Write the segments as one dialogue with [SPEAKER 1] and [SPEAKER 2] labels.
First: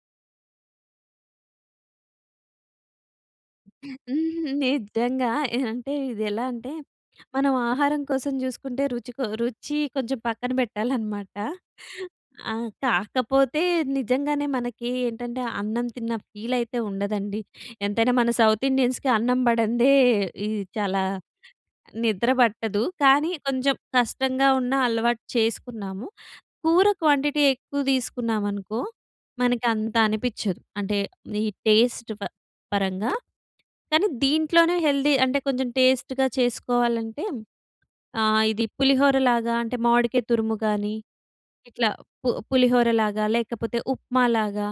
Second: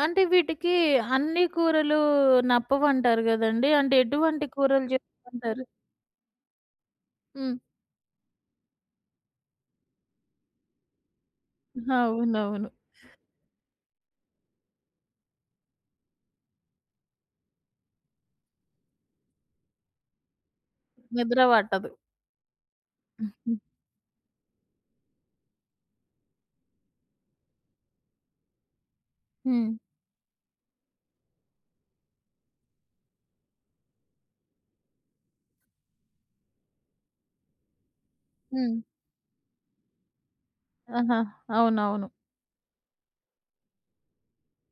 [SPEAKER 1] అంటే వీటికి అన్ని కూరలు నప్పవంటారు గదండీ. అంటే ఎటువంటి కూరలు
[SPEAKER 2] నిజంగా ఎ
[SPEAKER 1] చెయ్యమంటారు?
[SPEAKER 2] అంటే ఇదెలా అంటే మనం
[SPEAKER 1] హ్మ్.
[SPEAKER 2] ఆహారం కోసం జూసుకుంటే రుచి కొ రుచి కొంచెం పక్కన బెట్టాలనమాట. ఆహ్,
[SPEAKER 1] అవునవును.
[SPEAKER 2] కాకపోతే నిజంగానే మనకి ఏంటంటే అన్నం తిన్న ఫీలయితే ఉండదండి. ఎంతైనా మన సౌత్ ఇండియన్స్‌కీ అన్నం బడందే ఈ చాలా
[SPEAKER 1] నిద్ర వట్టదు.
[SPEAKER 2] నిద్ర బట్టదు. కానీ
[SPEAKER 1] హుహు.
[SPEAKER 2] కొంచెం కష్టంగా ఉన్న అలవాటు చేసుకున్నాము. కూర క్వాంటిటీ ఎక్కువ తీసుకున్నామనుకో మనకి
[SPEAKER 1] హ్మ్.
[SPEAKER 2] అంత అనిపిచ్చదు. అంటే ఈ టెస్ట్ ఫ పరంగా కానీ దీంట్లోనే హెల్తీ, అంటే కొంచెం టెస్ట్‌గా చేసుకోవాలంటే ఆహ్, ఇది
[SPEAKER 1] హ్మ్.
[SPEAKER 2] పులిహోర లాగా అంటే మామిడికాయ తురుము గాని
[SPEAKER 1] ఆహా!
[SPEAKER 2] ఇట్లా
[SPEAKER 1] అవునవును.
[SPEAKER 2] పు పులిహోర లాగా లేకపోతే ఉప్మా లాగా,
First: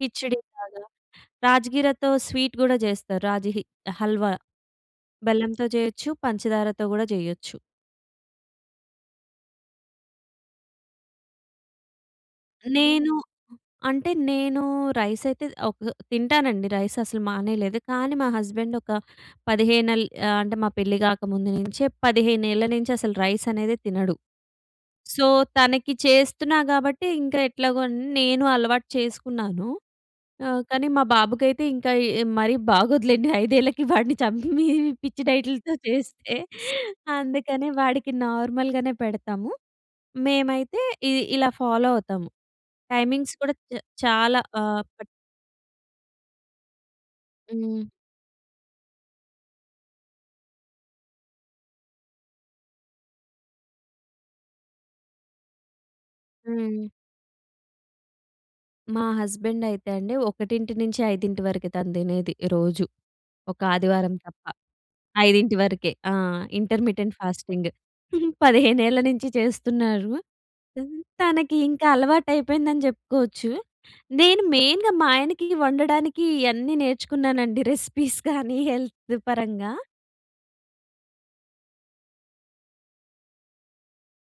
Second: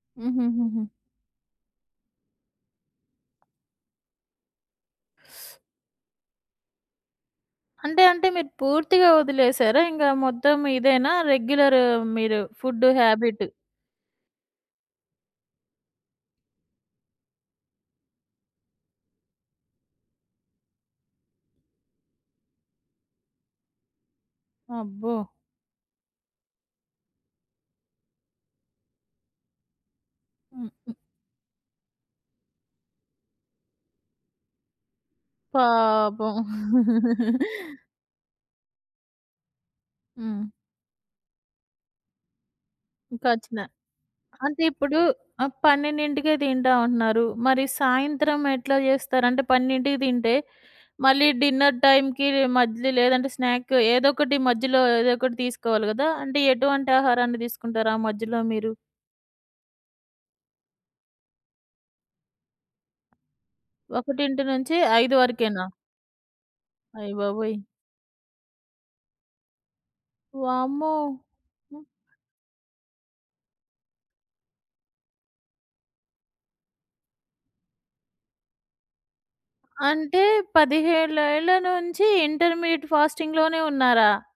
[SPEAKER 2] కిచిడి లాగా,
[SPEAKER 1] హుహుహు.
[SPEAKER 2] రాజ్ గీరతో స్వీట్ గూడా జెస్తారు. రాజ హి హల్వా. బెల్లంతో జెయొచ్చు. పంచదారతో గూడా జెయొచ్చు.
[SPEAKER 1] అంటే అంటే మీరు పూర్తిగా ఒదిలేసారా? ఇంగ మొత్తం ఇదేనా రెగ్యులర్ మీరు ఫుడ్
[SPEAKER 2] నేను
[SPEAKER 1] హాబిట్.
[SPEAKER 2] అంటే నేను రైసయితే ఒక తింటానండి. రైస్ అసలు మానేయలేదు. కానీ మా హస్బాండొక పదిహేనెల్ ఆహ్, అంటే మా పెళ్లి గాకముందు నుంచే 15 ఏళ్ళ నుంచి అసలు రైసనేదే తినడు.
[SPEAKER 1] అబ్బో!
[SPEAKER 2] సో తనకి చేస్తున్నా గాబట్టి ఇంక ఎట్లాగో న్ నేను అలవాటు చేసుకున్నాను. ఆహ్, కానీ
[SPEAKER 1] హుహు.
[SPEAKER 2] మా బాబుకైతే ఇంకా య్ మరీ బాగోదులేండి. 5 ఏళ్ళకి వాడిని చంపి మీ పిచ్చి డైట్‌లతో
[SPEAKER 1] పాపం.
[SPEAKER 2] చేస్తే. అందుకనె వాడికి నార్మల్‌గనే పెడతాము.
[SPEAKER 1] హ్మ్.
[SPEAKER 2] మేమైతే ఇ ఇలా ఫాలో అవుతాము. టైమింగ్స్ గూడా
[SPEAKER 1] కచ్చినా
[SPEAKER 2] చ్ చాలా
[SPEAKER 1] అంటే
[SPEAKER 2] ఆహ్,
[SPEAKER 1] ఇప్పుడు
[SPEAKER 2] పట్
[SPEAKER 1] ఆహ్, 12కే తింటాం అంటున్నారు. మరి
[SPEAKER 2] హ్మ్.
[SPEAKER 1] సాయంత్రం ఎట్లా జెస్తారు అంటే 12 తింటే మళ్ళీ డిన్నర్ టైంకీ మధ్య‌లో లేదంటే స్నాక్ ఏదోకటి మధ్యలో ఏదోకటి తీసుకోవాలి గదా! అంటే
[SPEAKER 2] హ్మ్.
[SPEAKER 1] ఎటువంటి ఆహారాన్ని దీసుకుంటారు ఆ మధ్యలో మీరు?
[SPEAKER 2] మా హస్బెండైతే అండి. 1-5 వరకె తను తినేది రోజు. ఒక ఆదివారం
[SPEAKER 1] ఒకటింటి
[SPEAKER 2] తప్ప.
[SPEAKER 1] నుంచి ఐదు
[SPEAKER 2] 5
[SPEAKER 1] వరకేనా?
[SPEAKER 2] వరకే. ఆహ్,
[SPEAKER 1] అయ్
[SPEAKER 2] ఇంటర్మిటెంట్
[SPEAKER 1] బాబోయ్!
[SPEAKER 2] ఫాస్టింగ్. 15 ఏళ్ల నించి చేస్తున్నారు.
[SPEAKER 1] వామ్మో!
[SPEAKER 2] తనకి
[SPEAKER 1] హ్మ్.
[SPEAKER 2] ఇంకా అలవాటైపోయిందని జెప్పుకోవచ్చు. నేను మెయిన్‌గా మా ఆయనకి వండడానికి ఇయన్నీ నేర్చుకున్నానండి రెసిపీస్ కానీ హెల్త్ పరంగా.
[SPEAKER 1] అంటే 15 ఏళ్ళ నుంచి ఇంటర్మీడియేట్ ఫాస్టింగ్‌లోనే ఉన్నారా?